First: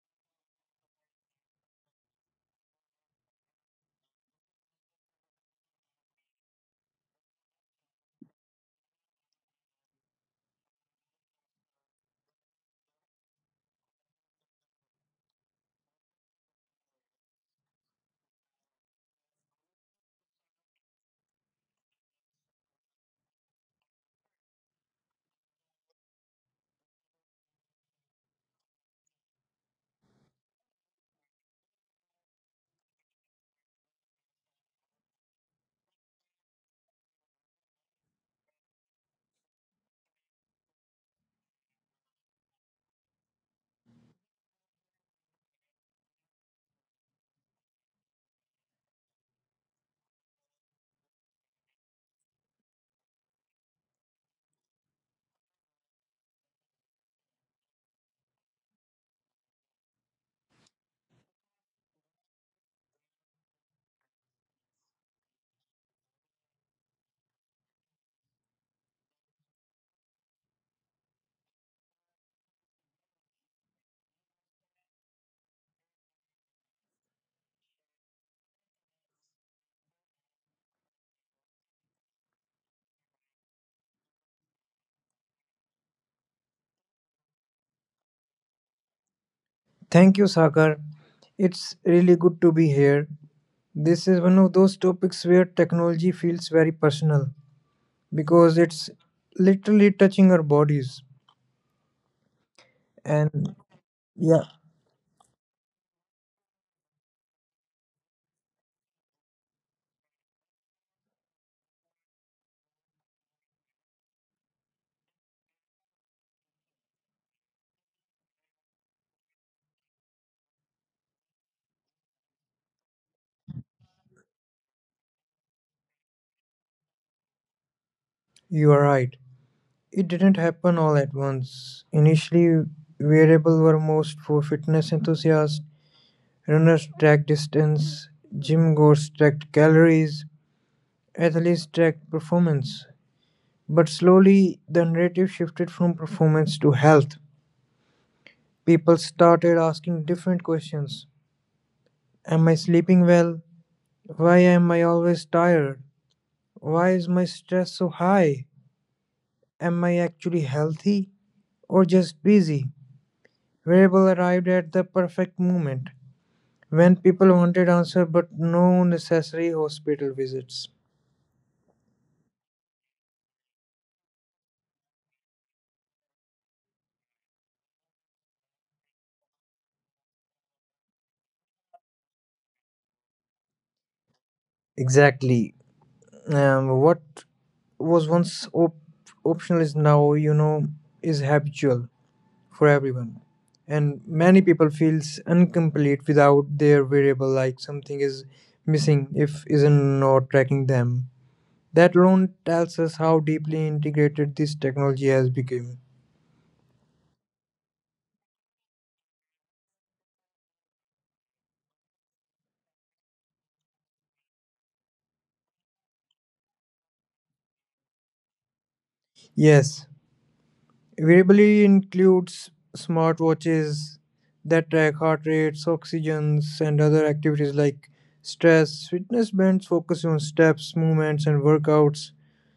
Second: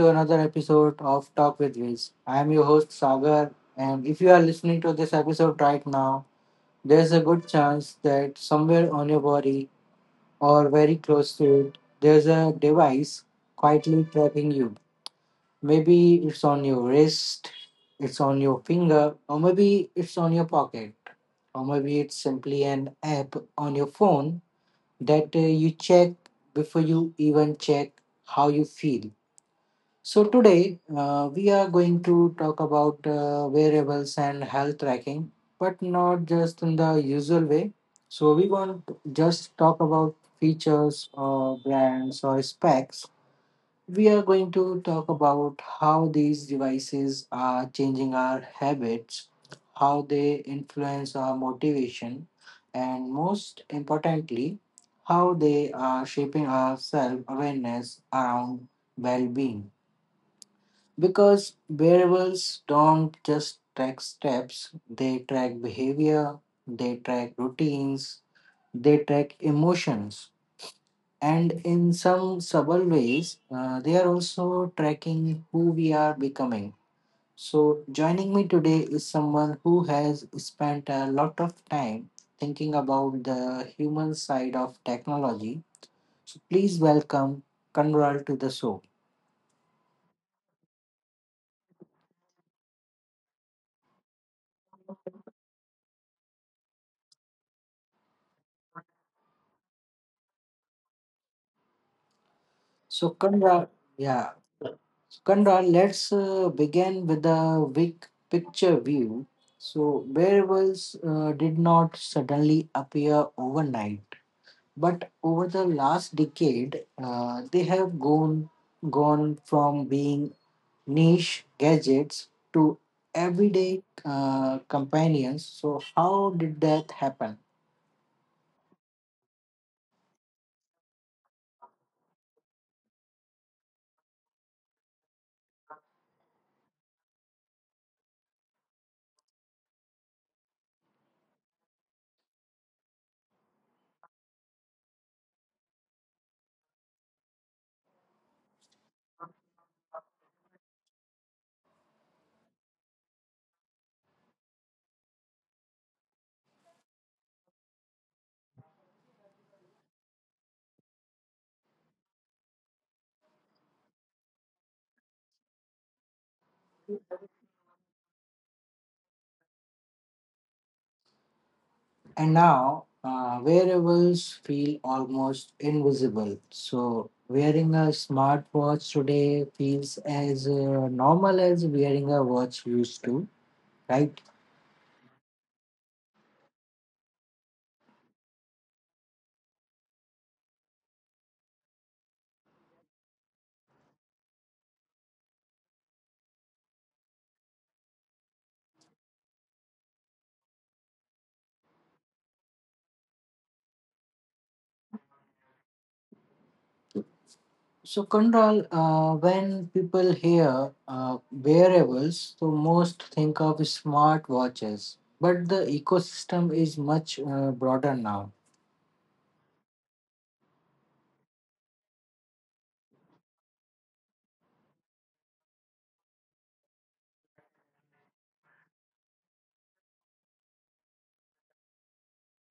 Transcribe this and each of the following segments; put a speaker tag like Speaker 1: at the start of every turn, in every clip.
Speaker 1: to another episode of Talk with Viz. I am your host Sagar, and if you are listening to this episode right now, there's a good chance that somewhere on your body or very close to it, there's a device quietly tracking you. Maybe it's on your wrist, it's on your finger, or maybe it's on your pocket, or maybe it's simply an app on your phone that you check before you even check how you feel. So, today we are going to talk about wearables and health tracking, but not just in the usual way. So, we won't just talk about features or brands or specs. We are going to talk about how these devices are changing our habits, how they influence our motivation, and most importantly, how they are shaping our self awareness around well being. Because wearables don't just track steps, they track behavior, they track routines, they track emotions. And in some subtle ways, they are also tracking who we are becoming. So, joining me today is someone who has spent a lot of time thinking about the human side of technology. So, please welcome Kanral to the show.
Speaker 2: Thank you, Sagar. It's really good to be here. This is one of those topics where technology feels very personal because it's literally touching our bodies.
Speaker 1: So,
Speaker 2: And
Speaker 1: Kanral, yeah,
Speaker 2: yeah,
Speaker 1: Kandra, let's begin with the big picture view. So, wearables did not suddenly appear overnight, but over the last decade, they have gone from being niche gadgets to everyday companions. So, how did that happen?
Speaker 2: you are right. It didn't happen all at once. Initially, wearable were most for fitness enthusiasts. Runners tracked distance, gym goers tracked calories, athletes tracked performance. But slowly, the narrative shifted from performance to health. People started asking different questions. Am I sleeping well? Why am I always tired? Why is my stress so high? Am I actually healthy or just busy? Variable arrived at the perfect moment when people wanted answer but no necessary hospital visits.
Speaker 1: And now, wearables feel almost invisible. So, wearing a smartwatch today feels as normal as wearing a watch used to, right?
Speaker 2: Exactly. What was once optional is now, is habitual for everyone. And many people feels incomplete without their variable, like something is missing if isn't not tracking them. That alone tells us how deeply integrated this technology has become.
Speaker 1: So, Kondal, when people hear wearables, so most think of smartwatches, but the ecosystem is much broader now.
Speaker 2: Yes, Variability includes smartwatches that track heart rates, oxygens, and other activities like stress. Fitness bands focus on steps, movements, and workouts.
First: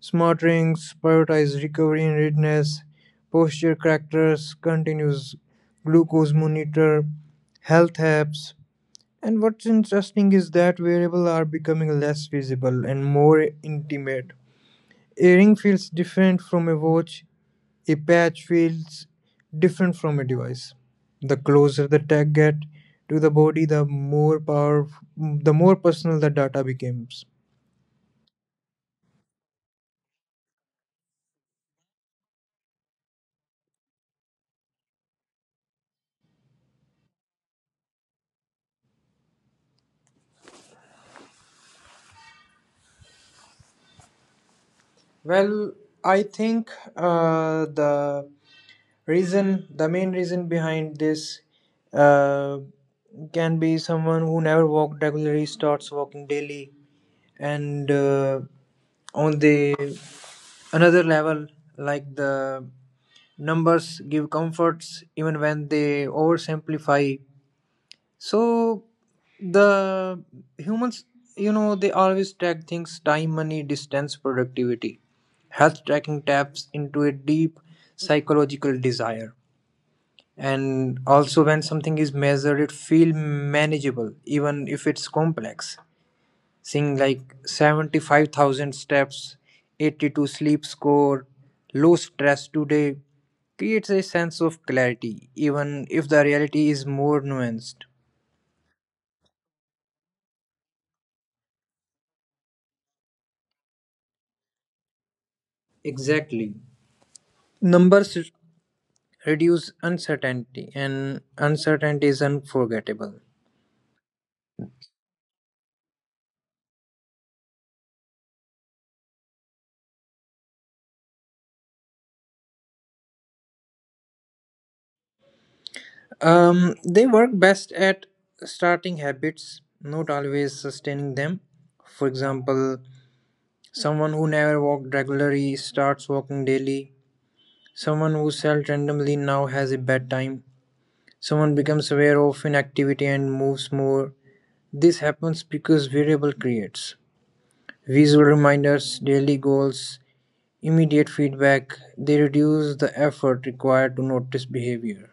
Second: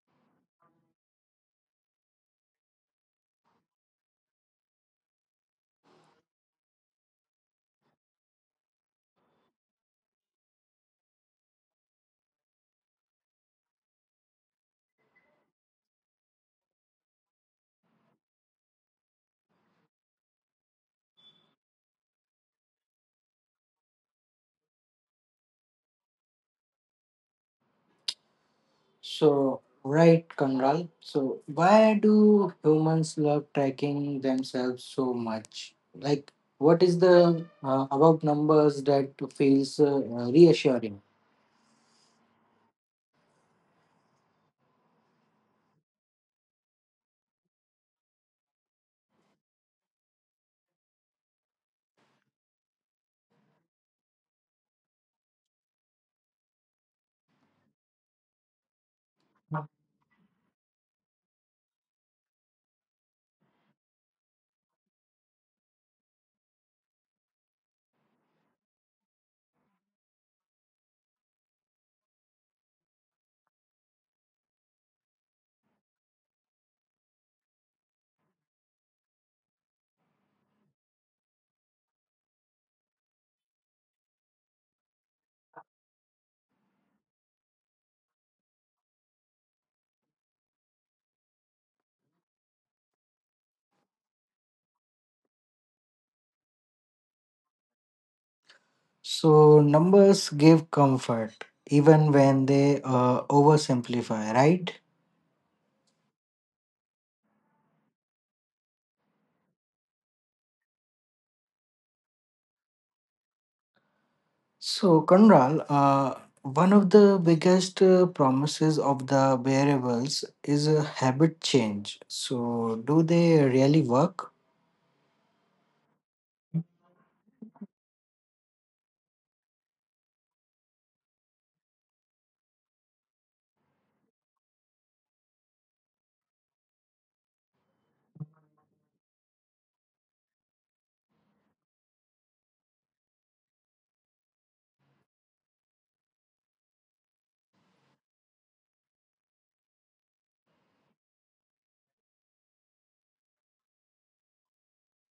Speaker 2: Smart rings prioritize recovery and readiness. Posture characters, continuous glucose monitor, health apps. And what's interesting is that wearables are becoming less visible and more intimate. A ring feels different from a watch, a patch feels different from a device. The closer the tag get to the body, the more power, the more personal the data becomes.
Speaker 1: So, right, Kamral. So, why do humans love tracking themselves so much? Like, what is the about numbers that feels reassuring?
Speaker 2: Well, I think uh, the the main reason behind this uh, can be someone who never walked regularly starts walking daily, and on the another level, like the numbers give comforts even when they oversimplify. So the humans, they always track things: time, money, distance, productivity. Health tracking taps into a deep psychological desire, and also when something is measured it feels manageable even if it's complex. Seeing like 75,000 steps, 82 sleep score, low stress today creates a sense of clarity, even if the reality is more nuanced.
Speaker 1: So numbers give comfort even when they oversimplify, right?
Speaker 2: Exactly. Numbers reduce uncertainty, and uncertainty is unforgettable.
Speaker 1: So Conral, one of the biggest promises of the variables is a habit change. So do they really work?
Speaker 2: They work best at starting habits, not always sustaining them. For example, someone who never walked regularly starts walking daily. Someone who sells randomly now has a bad time. Someone becomes aware of inactivity and moves more. This happens because variable creates visual reminders, daily goals, immediate feedback. They reduce the effort required to notice behavior.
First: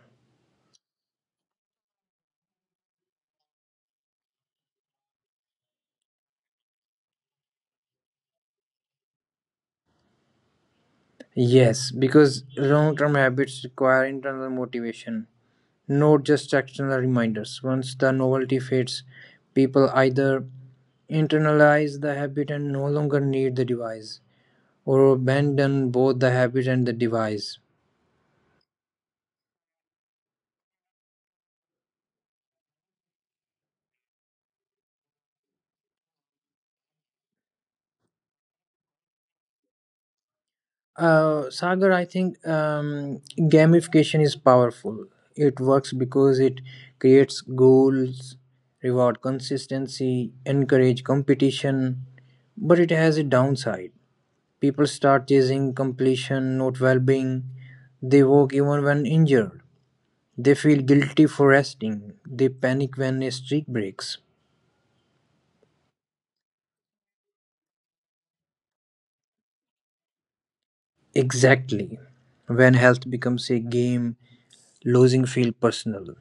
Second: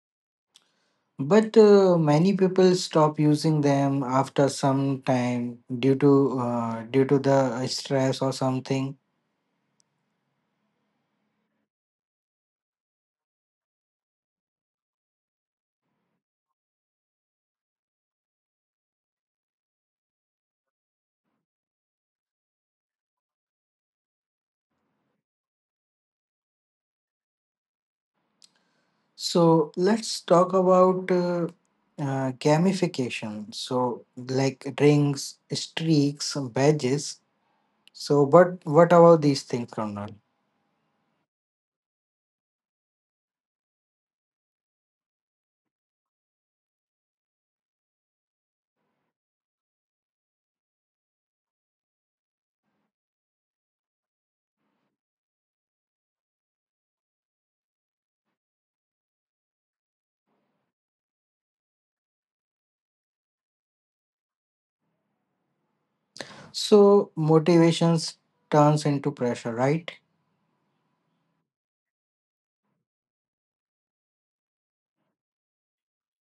Speaker 1: But many people stop using them after some time due to due to the stress or something.
Speaker 2: Yes, because long term habits require internal motivation, not just external reminders. Once the novelty fades, people either internalize the habit and no longer need the device, or abandon both the habit and the device.
Speaker 1: So let's talk about gamification. So like rings, streaks, badges. So but what about these things, Colonel?
Speaker 2: Sagar, I think gamification is powerful. It works because it creates goals, reward consistency, encourage competition, but it has a downside. People start chasing completion, not well being. They walk even when injured. They feel guilty for resting. They panic when a streak breaks.
Speaker 1: So motivations turns into pressure, right?
Speaker 2: Exactly. When health becomes a game, losing feel personal.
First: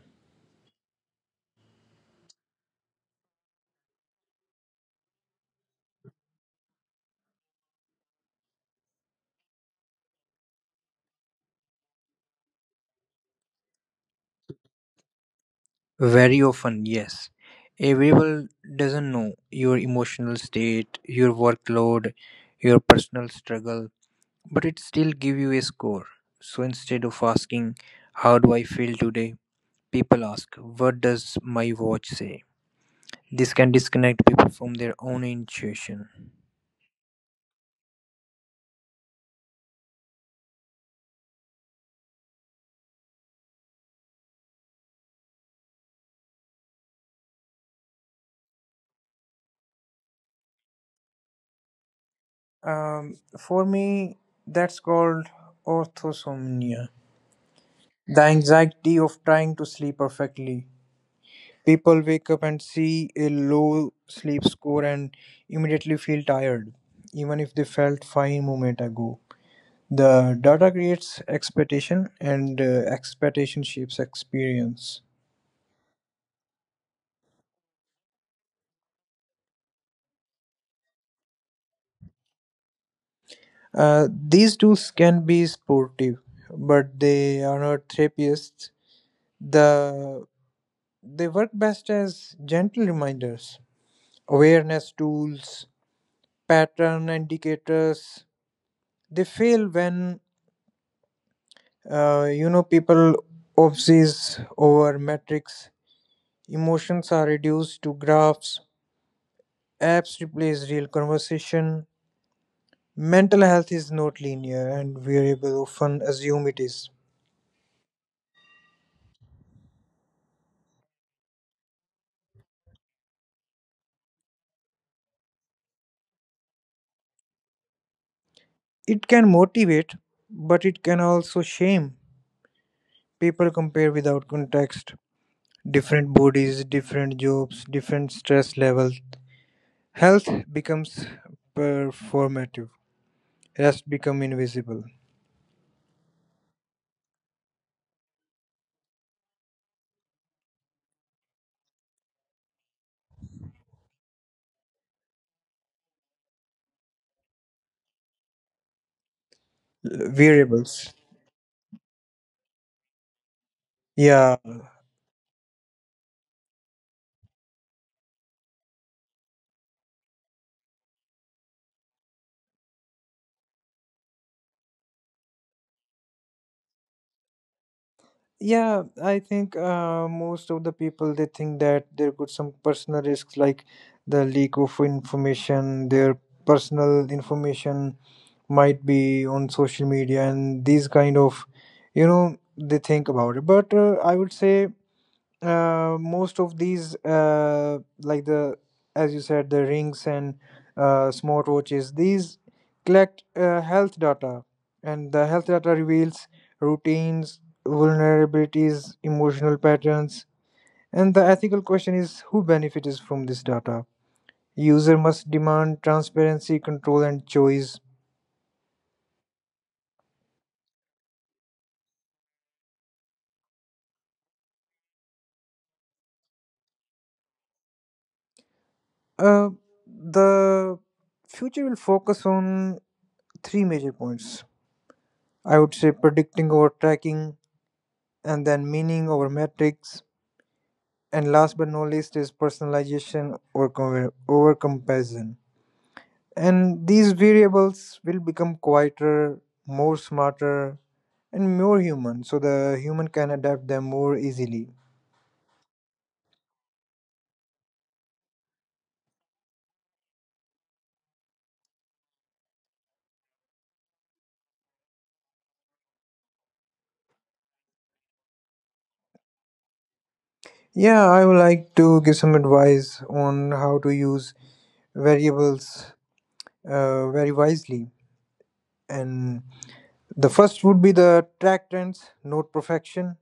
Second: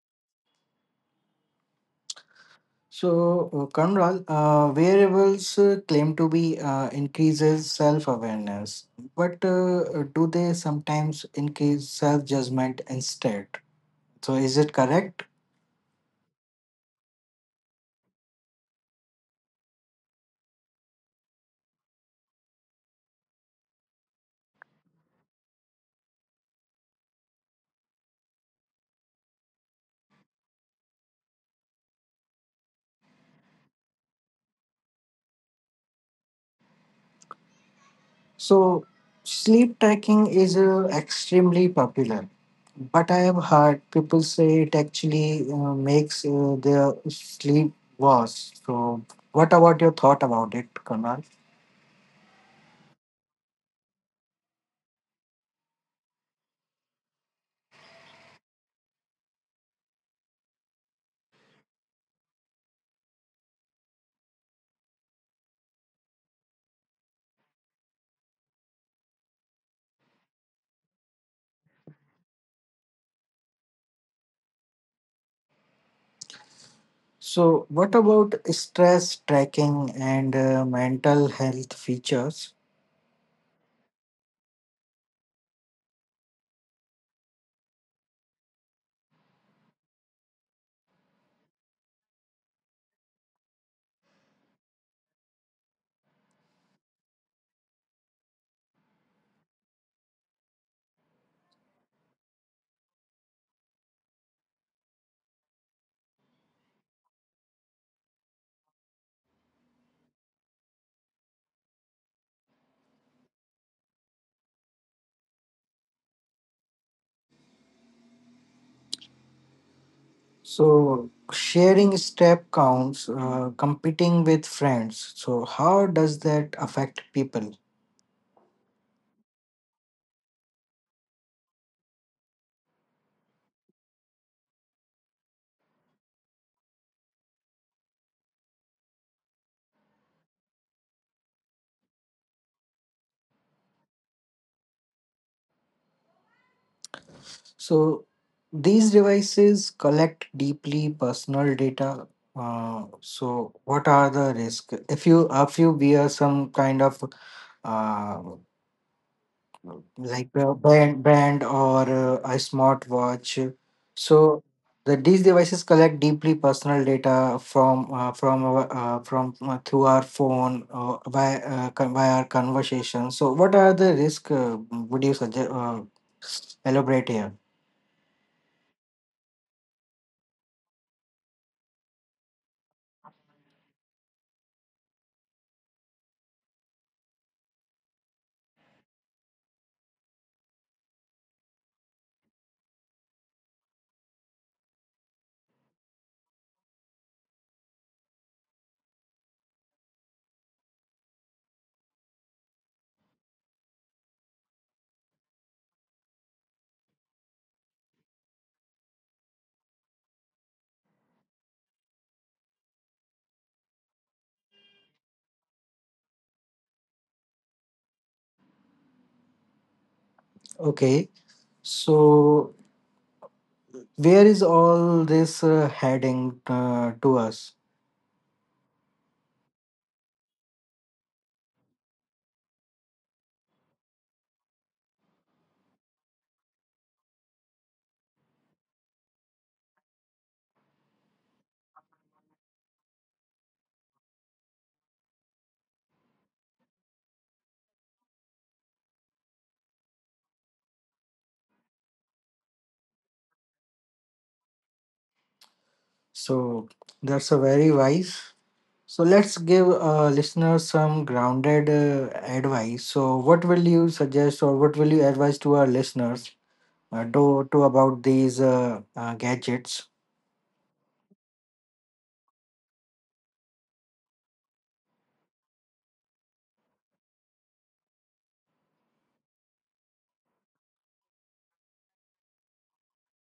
Speaker 1: So, Kamral, wearables claim to be increases self-awareness, but do they sometimes increase self-judgment instead? So, is it correct?
Speaker 2: Very often, yes. A variable doesn't know your emotional state, your workload, your personal struggle, but it still give you a score. So instead of asking, how do I feel today? People ask, what does my watch say? This can disconnect people from their own intuition.
Speaker 1: So, sleep tracking is extremely popular, but I have heard people say it actually makes their sleep worse. So, what about your thought about it, Kamral?
Speaker 2: For me, that's called orthosomnia. The anxiety of trying to sleep perfectly. People wake up and see a low sleep score and immediately feel tired, even if they felt fine a moment ago. The data creates expectation, and expectation shapes experience.
Speaker 1: So, what about stress tracking and mental health features?
Speaker 2: These tools can be supportive, but they are not therapists. The they work best as gentle reminders, awareness tools, pattern indicators. They fail when people obsess over metrics. Emotions are reduced to graphs. Apps replace real conversation. Mental health is not linear, and variable often assume it is.
Speaker 1: So, sharing step counts, competing with friends. So, how does that affect people?
Speaker 2: It can motivate, but it can also shame. People compare without context. Different bodies, different jobs, different stress levels. Health becomes performative. Rest become invisible.
Speaker 1: So, these devices collect deeply personal data. So, what are the risks? If you wear some kind of uh, like a
Speaker 2: Variables.
Speaker 1: band, or a smartwatch.
Speaker 2: Yeah,
Speaker 1: So the, these devices collect deeply personal data from our, from through our phone by by our conversation. So what are the risk? Would you suggest elaborate here?
Speaker 2: yeah, I think most of the people they think that there could some personal risks like the leak of information, their personal information might be on social media, and these kind of, they think about it. But I would say most of these like the, as you said, the rings and smartwatches, these collect health data, and the health data reveals routines, vulnerabilities, emotional patterns. And the ethical question is who benefits from this data. User must demand transparency, control and choice.
Speaker 1: Okay, so where is all this heading to us?
Speaker 2: Uh, the future will focus on three major points. I would say predicting or tracking, and then meaning over metrics, and last but not least is personalization or over comparison. And these variables will become quieter, more smarter, and more human, so the human can adapt them more easily.
Speaker 1: So that's a very wise. So let's give listeners some grounded advice. So what will you suggest or what will you advise to our listeners do, to about these gadgets?
Speaker 2: Yeah, I would like to give some advice on how to use variables very wisely. And the first would be the track trends, not perfection,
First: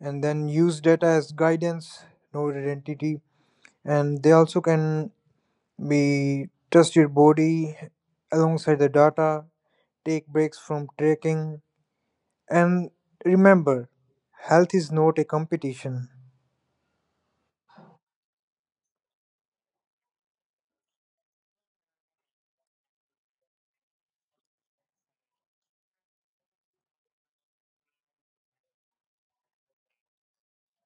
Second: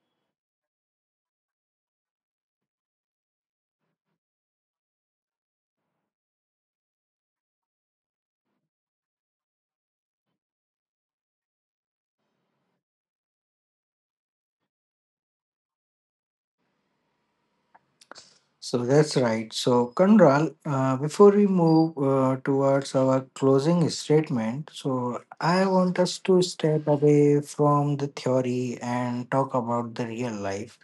Speaker 2: and then use data as guidance, not identity, and they also can be trust your body alongside the data, take breaks from trekking, and remember, health is not a competition.
Speaker 1: So that's right. So, Kanral, before we move towards our closing statement, so I want us to step away from the theory and talk about the real life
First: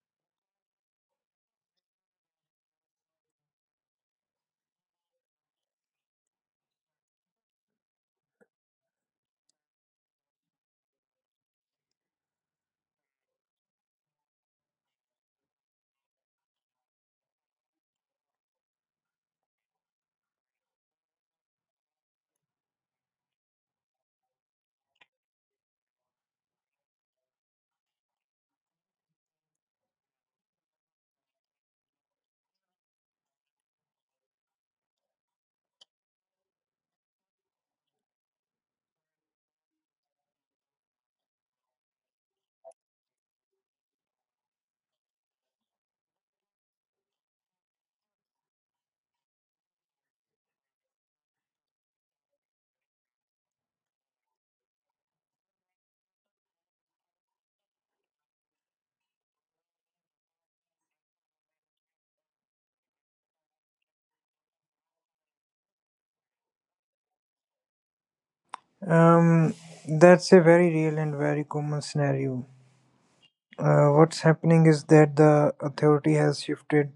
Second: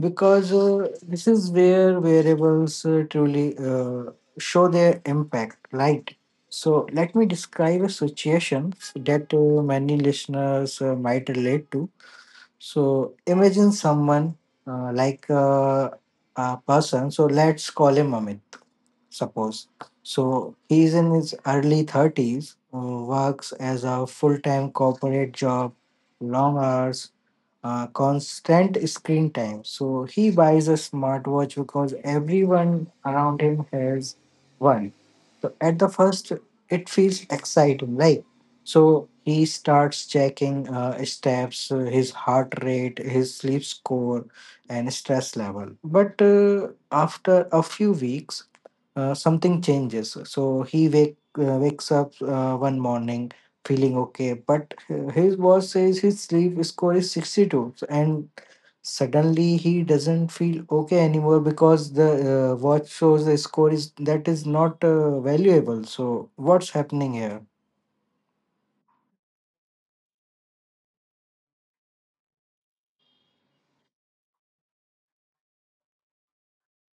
Speaker 1: because this is where variables truly show their impact, right? So, let me describe a situation that many listeners might relate to. So imagine someone uh, like uh, person. So let's call him Amit, suppose. So he's in his early 30s, works as a full time corporate job, long hours, constant screen time. So he buys a smartwatch because everyone around him has one. So at the first, it feels exciting, right? So he starts checking his steps, his heart rate, his sleep score, and stress level. But after a few weeks, something changes. So he wakes up one morning feeling okay, but his boss says his sleep score is 62. So, and suddenly he doesn't feel okay anymore because the watch shows the score is that is not valuable. So what's happening here?
Speaker 2: um, that's a very real and very common scenario. What's happening is that the authority has shifted.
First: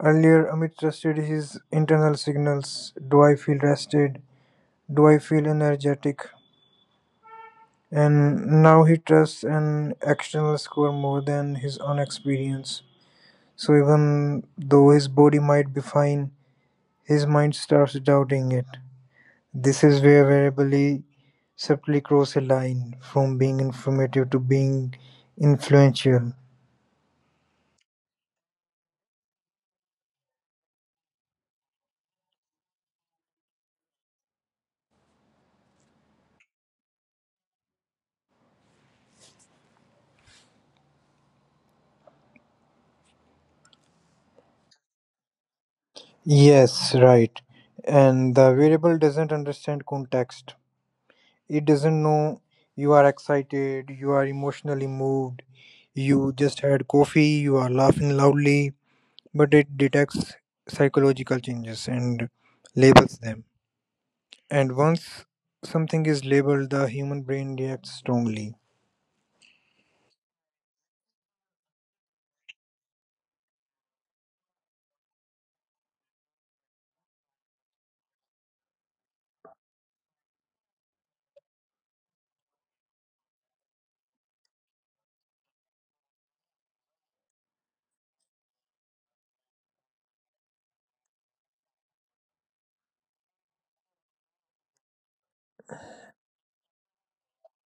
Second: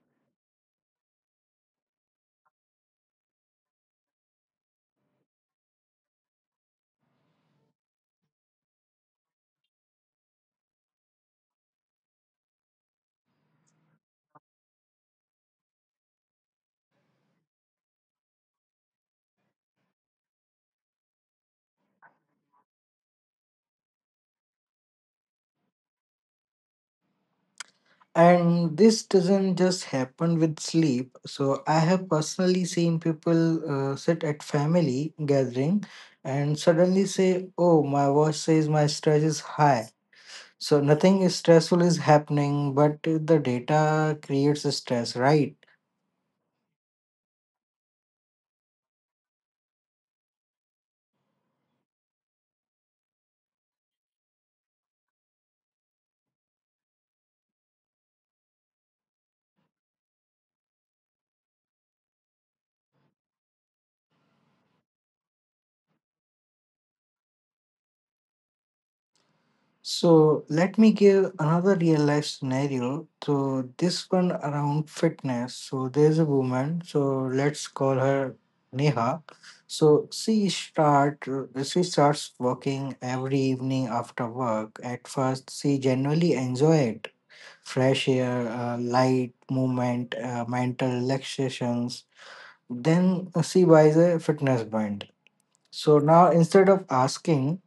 Speaker 2: Earlier, Amit trusted his internal signals. Do I feel rested? Do I feel energetic? And now he trusts an external score more than his own experience. So even though his body might be fine, his mind starts doubting it. This is where variability subtly crosses a line from being informative to being influential.
Speaker 1: And this doesn't just happen with sleep. So I have personally seen people sit at family gathering and suddenly say, "Oh, my watch says my stress is high." So nothing is stressful is happening, but the data creates a stress, right?
Speaker 2: Yes, right. And the variable doesn't understand context. It doesn't know you are excited, you are emotionally moved, you just had coffee, you are laughing loudly, but it detects psychological changes and labels them. And once something is labeled, the human brain reacts strongly.
Speaker 1: So let me give another real life scenario. So this one around fitness. So there's a woman. So let's call her Neha. So she starts working every evening after work. At first, she generally enjoy it. Fresh air, light movement, mental relaxations. Then she buys a fitness band. So now instead of asking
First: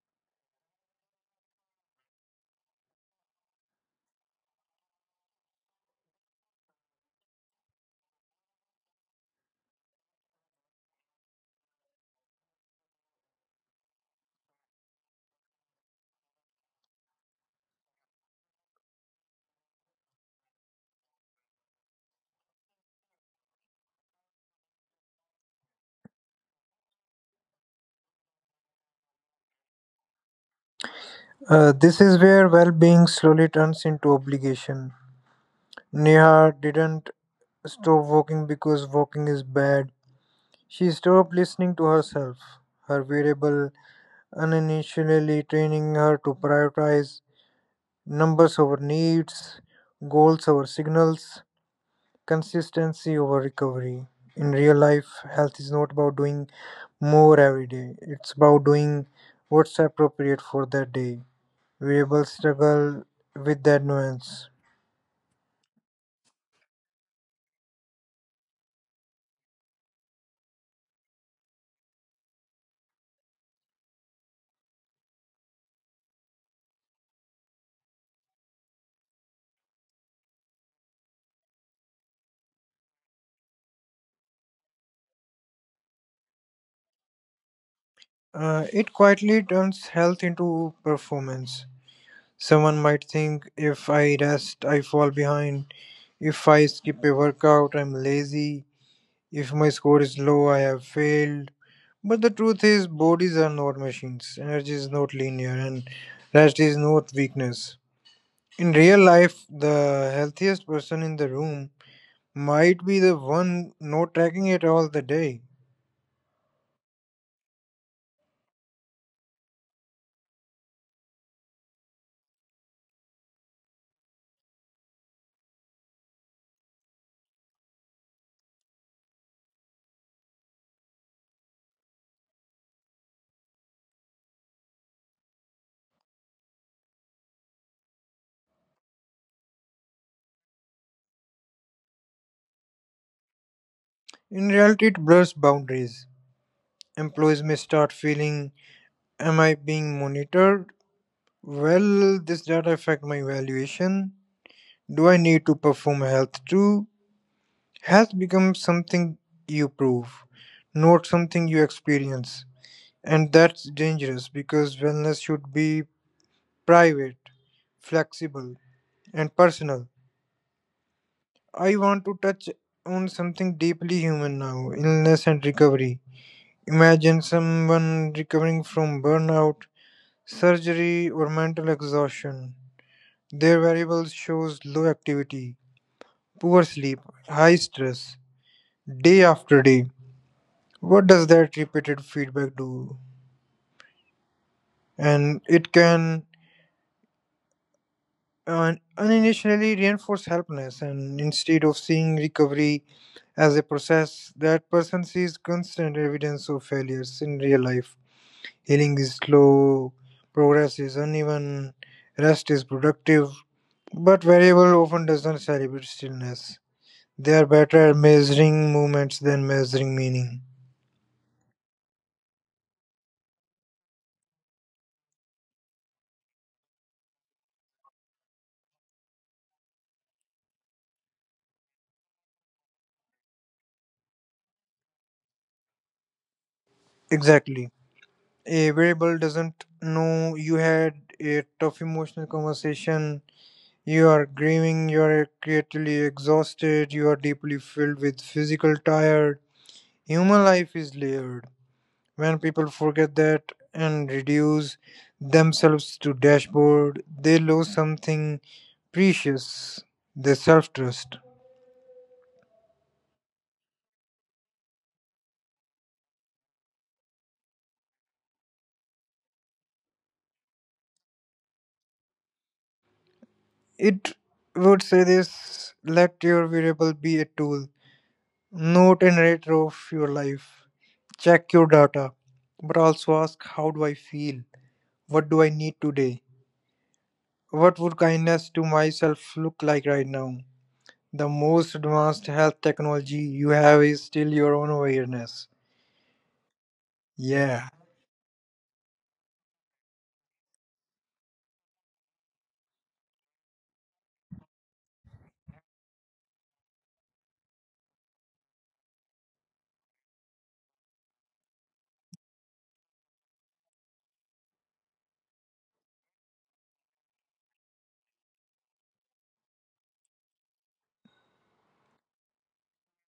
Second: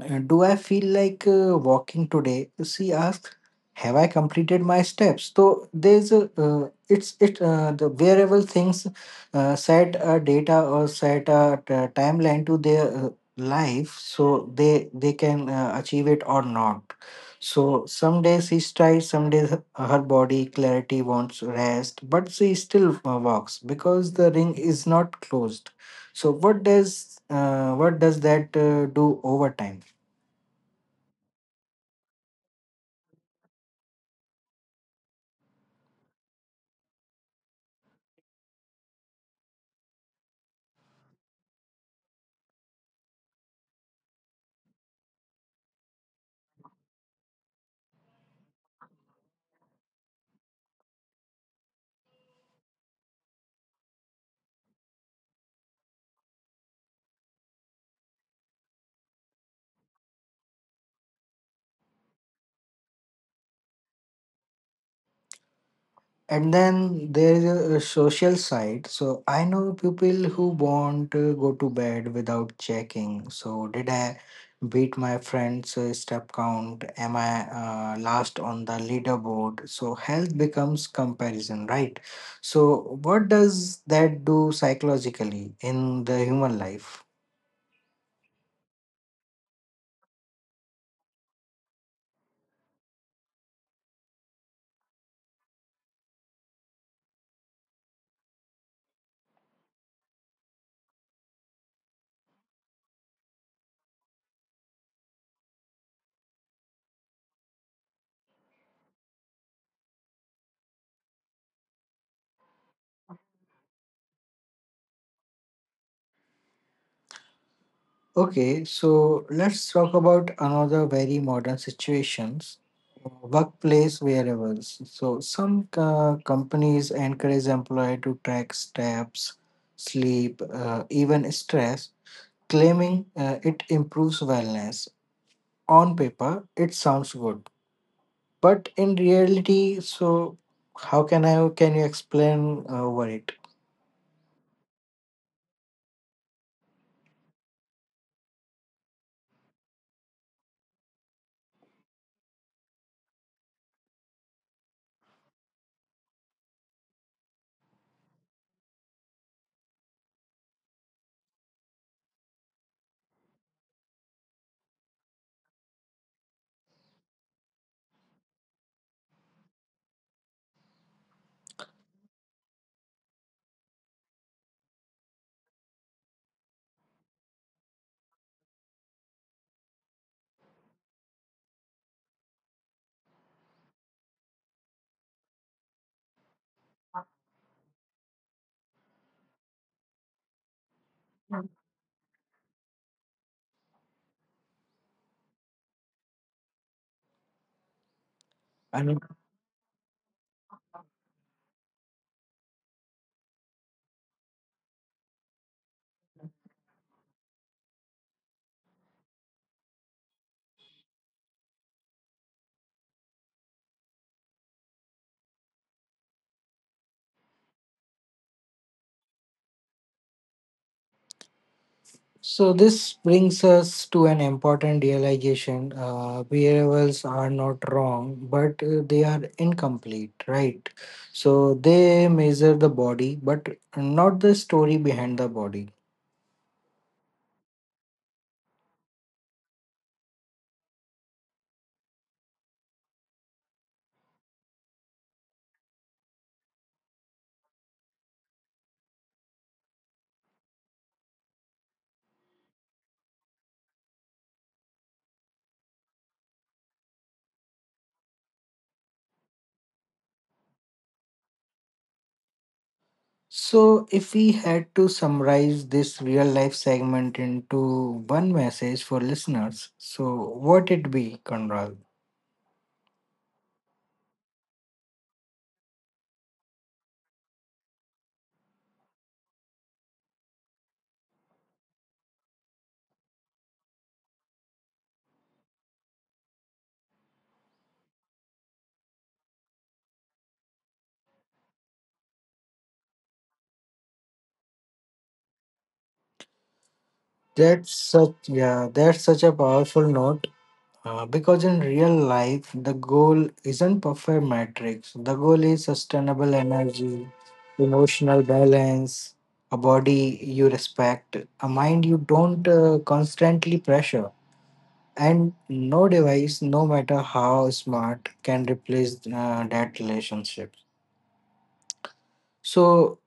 Speaker 1: do I feel like walking today? She asked. Have I completed my steps? So there's a it's it the wearable things set a data or set a timeline to their life, so they can achieve it or not. So some days she tries, some days her body clarity wants rest, but she still walks because the ring is not closed. So what does that do over time?
Speaker 2: This is where well being slowly turns into obligation. Neha didn't stop walking because walking is bad. She stopped listening to herself, her variable, unintentionally training her to prioritize numbers over needs, goals over signals, consistency over recovery. In real life, health is not about doing more every day, it's about doing what's appropriate for that day. Variables struggle with that nuance.
Speaker 1: And then there is a social side. So I know people who won't go to bed without checking. So did I beat my friend's step count? Am I last on the leaderboard? So health becomes comparison, right? So what does that do psychologically in the human life?
Speaker 2: It quietly turns health into performance. Someone might think, if I rest, I fall behind. If I skip a workout, I'm lazy. If my score is low, I have failed. But the truth is, bodies are not machines. Energy is not linear, and rest is not weakness. In real life, the healthiest person in the room might be the one not tracking it all the day.
Speaker 1: Okay, so let's talk about another very modern situations, workplace wearables. So some companies encourage employee to track steps, sleep, even stress, claiming it improves wellness. On paper, it sounds good, but in reality, so how can I can you explain over it?
Speaker 2: In reality, it blurs boundaries. Employees may start feeling, am I being monitored? Will this data affect my valuation? Do I need to perform health too? Health becomes something you prove, not something you experience. And that's dangerous because wellness should be private, flexible, and personal. I want to touch on something deeply human now: illness and recovery. Imagine someone recovering from burnout, surgery, or mental exhaustion. Their variables shows low activity, poor sleep, high stress, day after day. What does that repeated feedback do? And it can and
Speaker 1: I.
Speaker 2: unintentionally reinforce helplessness, and instead of seeing recovery as a process, that person sees constant evidence of failures. In real life, healing is slow, progress is uneven, rest is productive, but variable often doesn't celebrate stillness. They are better at measuring movements than measuring meaning.
Speaker 1: So, this brings us to an important realization. Variables are not wrong, but they are incomplete, right? So, they measure the body, but not the story behind the body.
Speaker 2: Exactly. A variable doesn't know you had a tough emotional conversation. You are grieving, you are creatively exhausted, you are deeply filled with physical tired. Human life is layered. When people forget that and reduce themselves to dashboard, they lose something precious, their self trust.
Speaker 1: So, if we had to summarize this real life segment into one message for listeners, so what it be, Conrad?
Speaker 2: It would say this: let your variable be a tool, not a narrator of your life. Check your data, but also ask, how do I feel? What do I need today? What would kindness to myself look like right now? The most advanced health technology you have is still your own awareness. Yeah,
Speaker 1: That's such yeah, that's such a powerful note. Because in real life, the goal isn't perfect metrics. The goal is sustainable energy, emotional balance, a body you respect, a mind you don't constantly pressure. And no device, no matter how smart, can replace that relationship. So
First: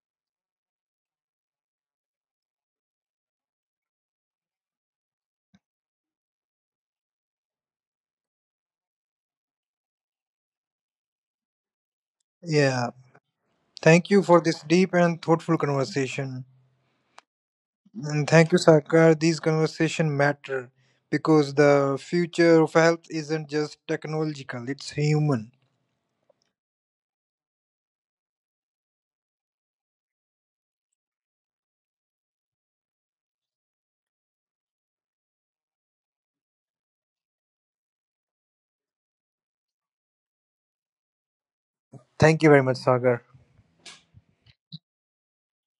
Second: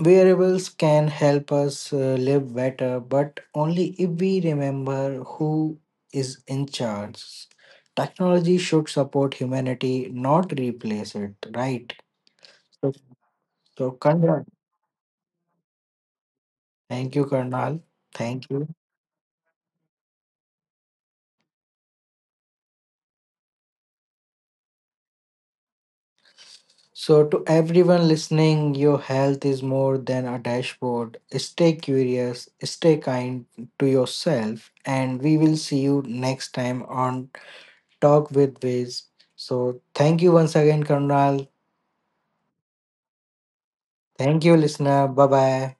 Speaker 1: variables can help us live better, but only if we remember who is in charge. Technology should support humanity, not replace it, right?
Speaker 2: yeah.
Speaker 1: So, so
Speaker 2: Thank you for
Speaker 1: Karnal,
Speaker 2: this deep and thoughtful conversation.
Speaker 1: thank you, Karnal.
Speaker 2: And
Speaker 1: Thank
Speaker 2: thank you,
Speaker 1: you.
Speaker 2: Sakar. These conversation matter because the future of health isn't just technological, it's human.
Speaker 1: So, to everyone listening, your health is more than a dashboard. Stay curious, stay kind to yourself, and we will see you next time on Talk with Viz. So, thank you once again, Karnal.
Speaker 2: Thank you very much, Sagar.
Speaker 1: Thank you, listener. Bye bye.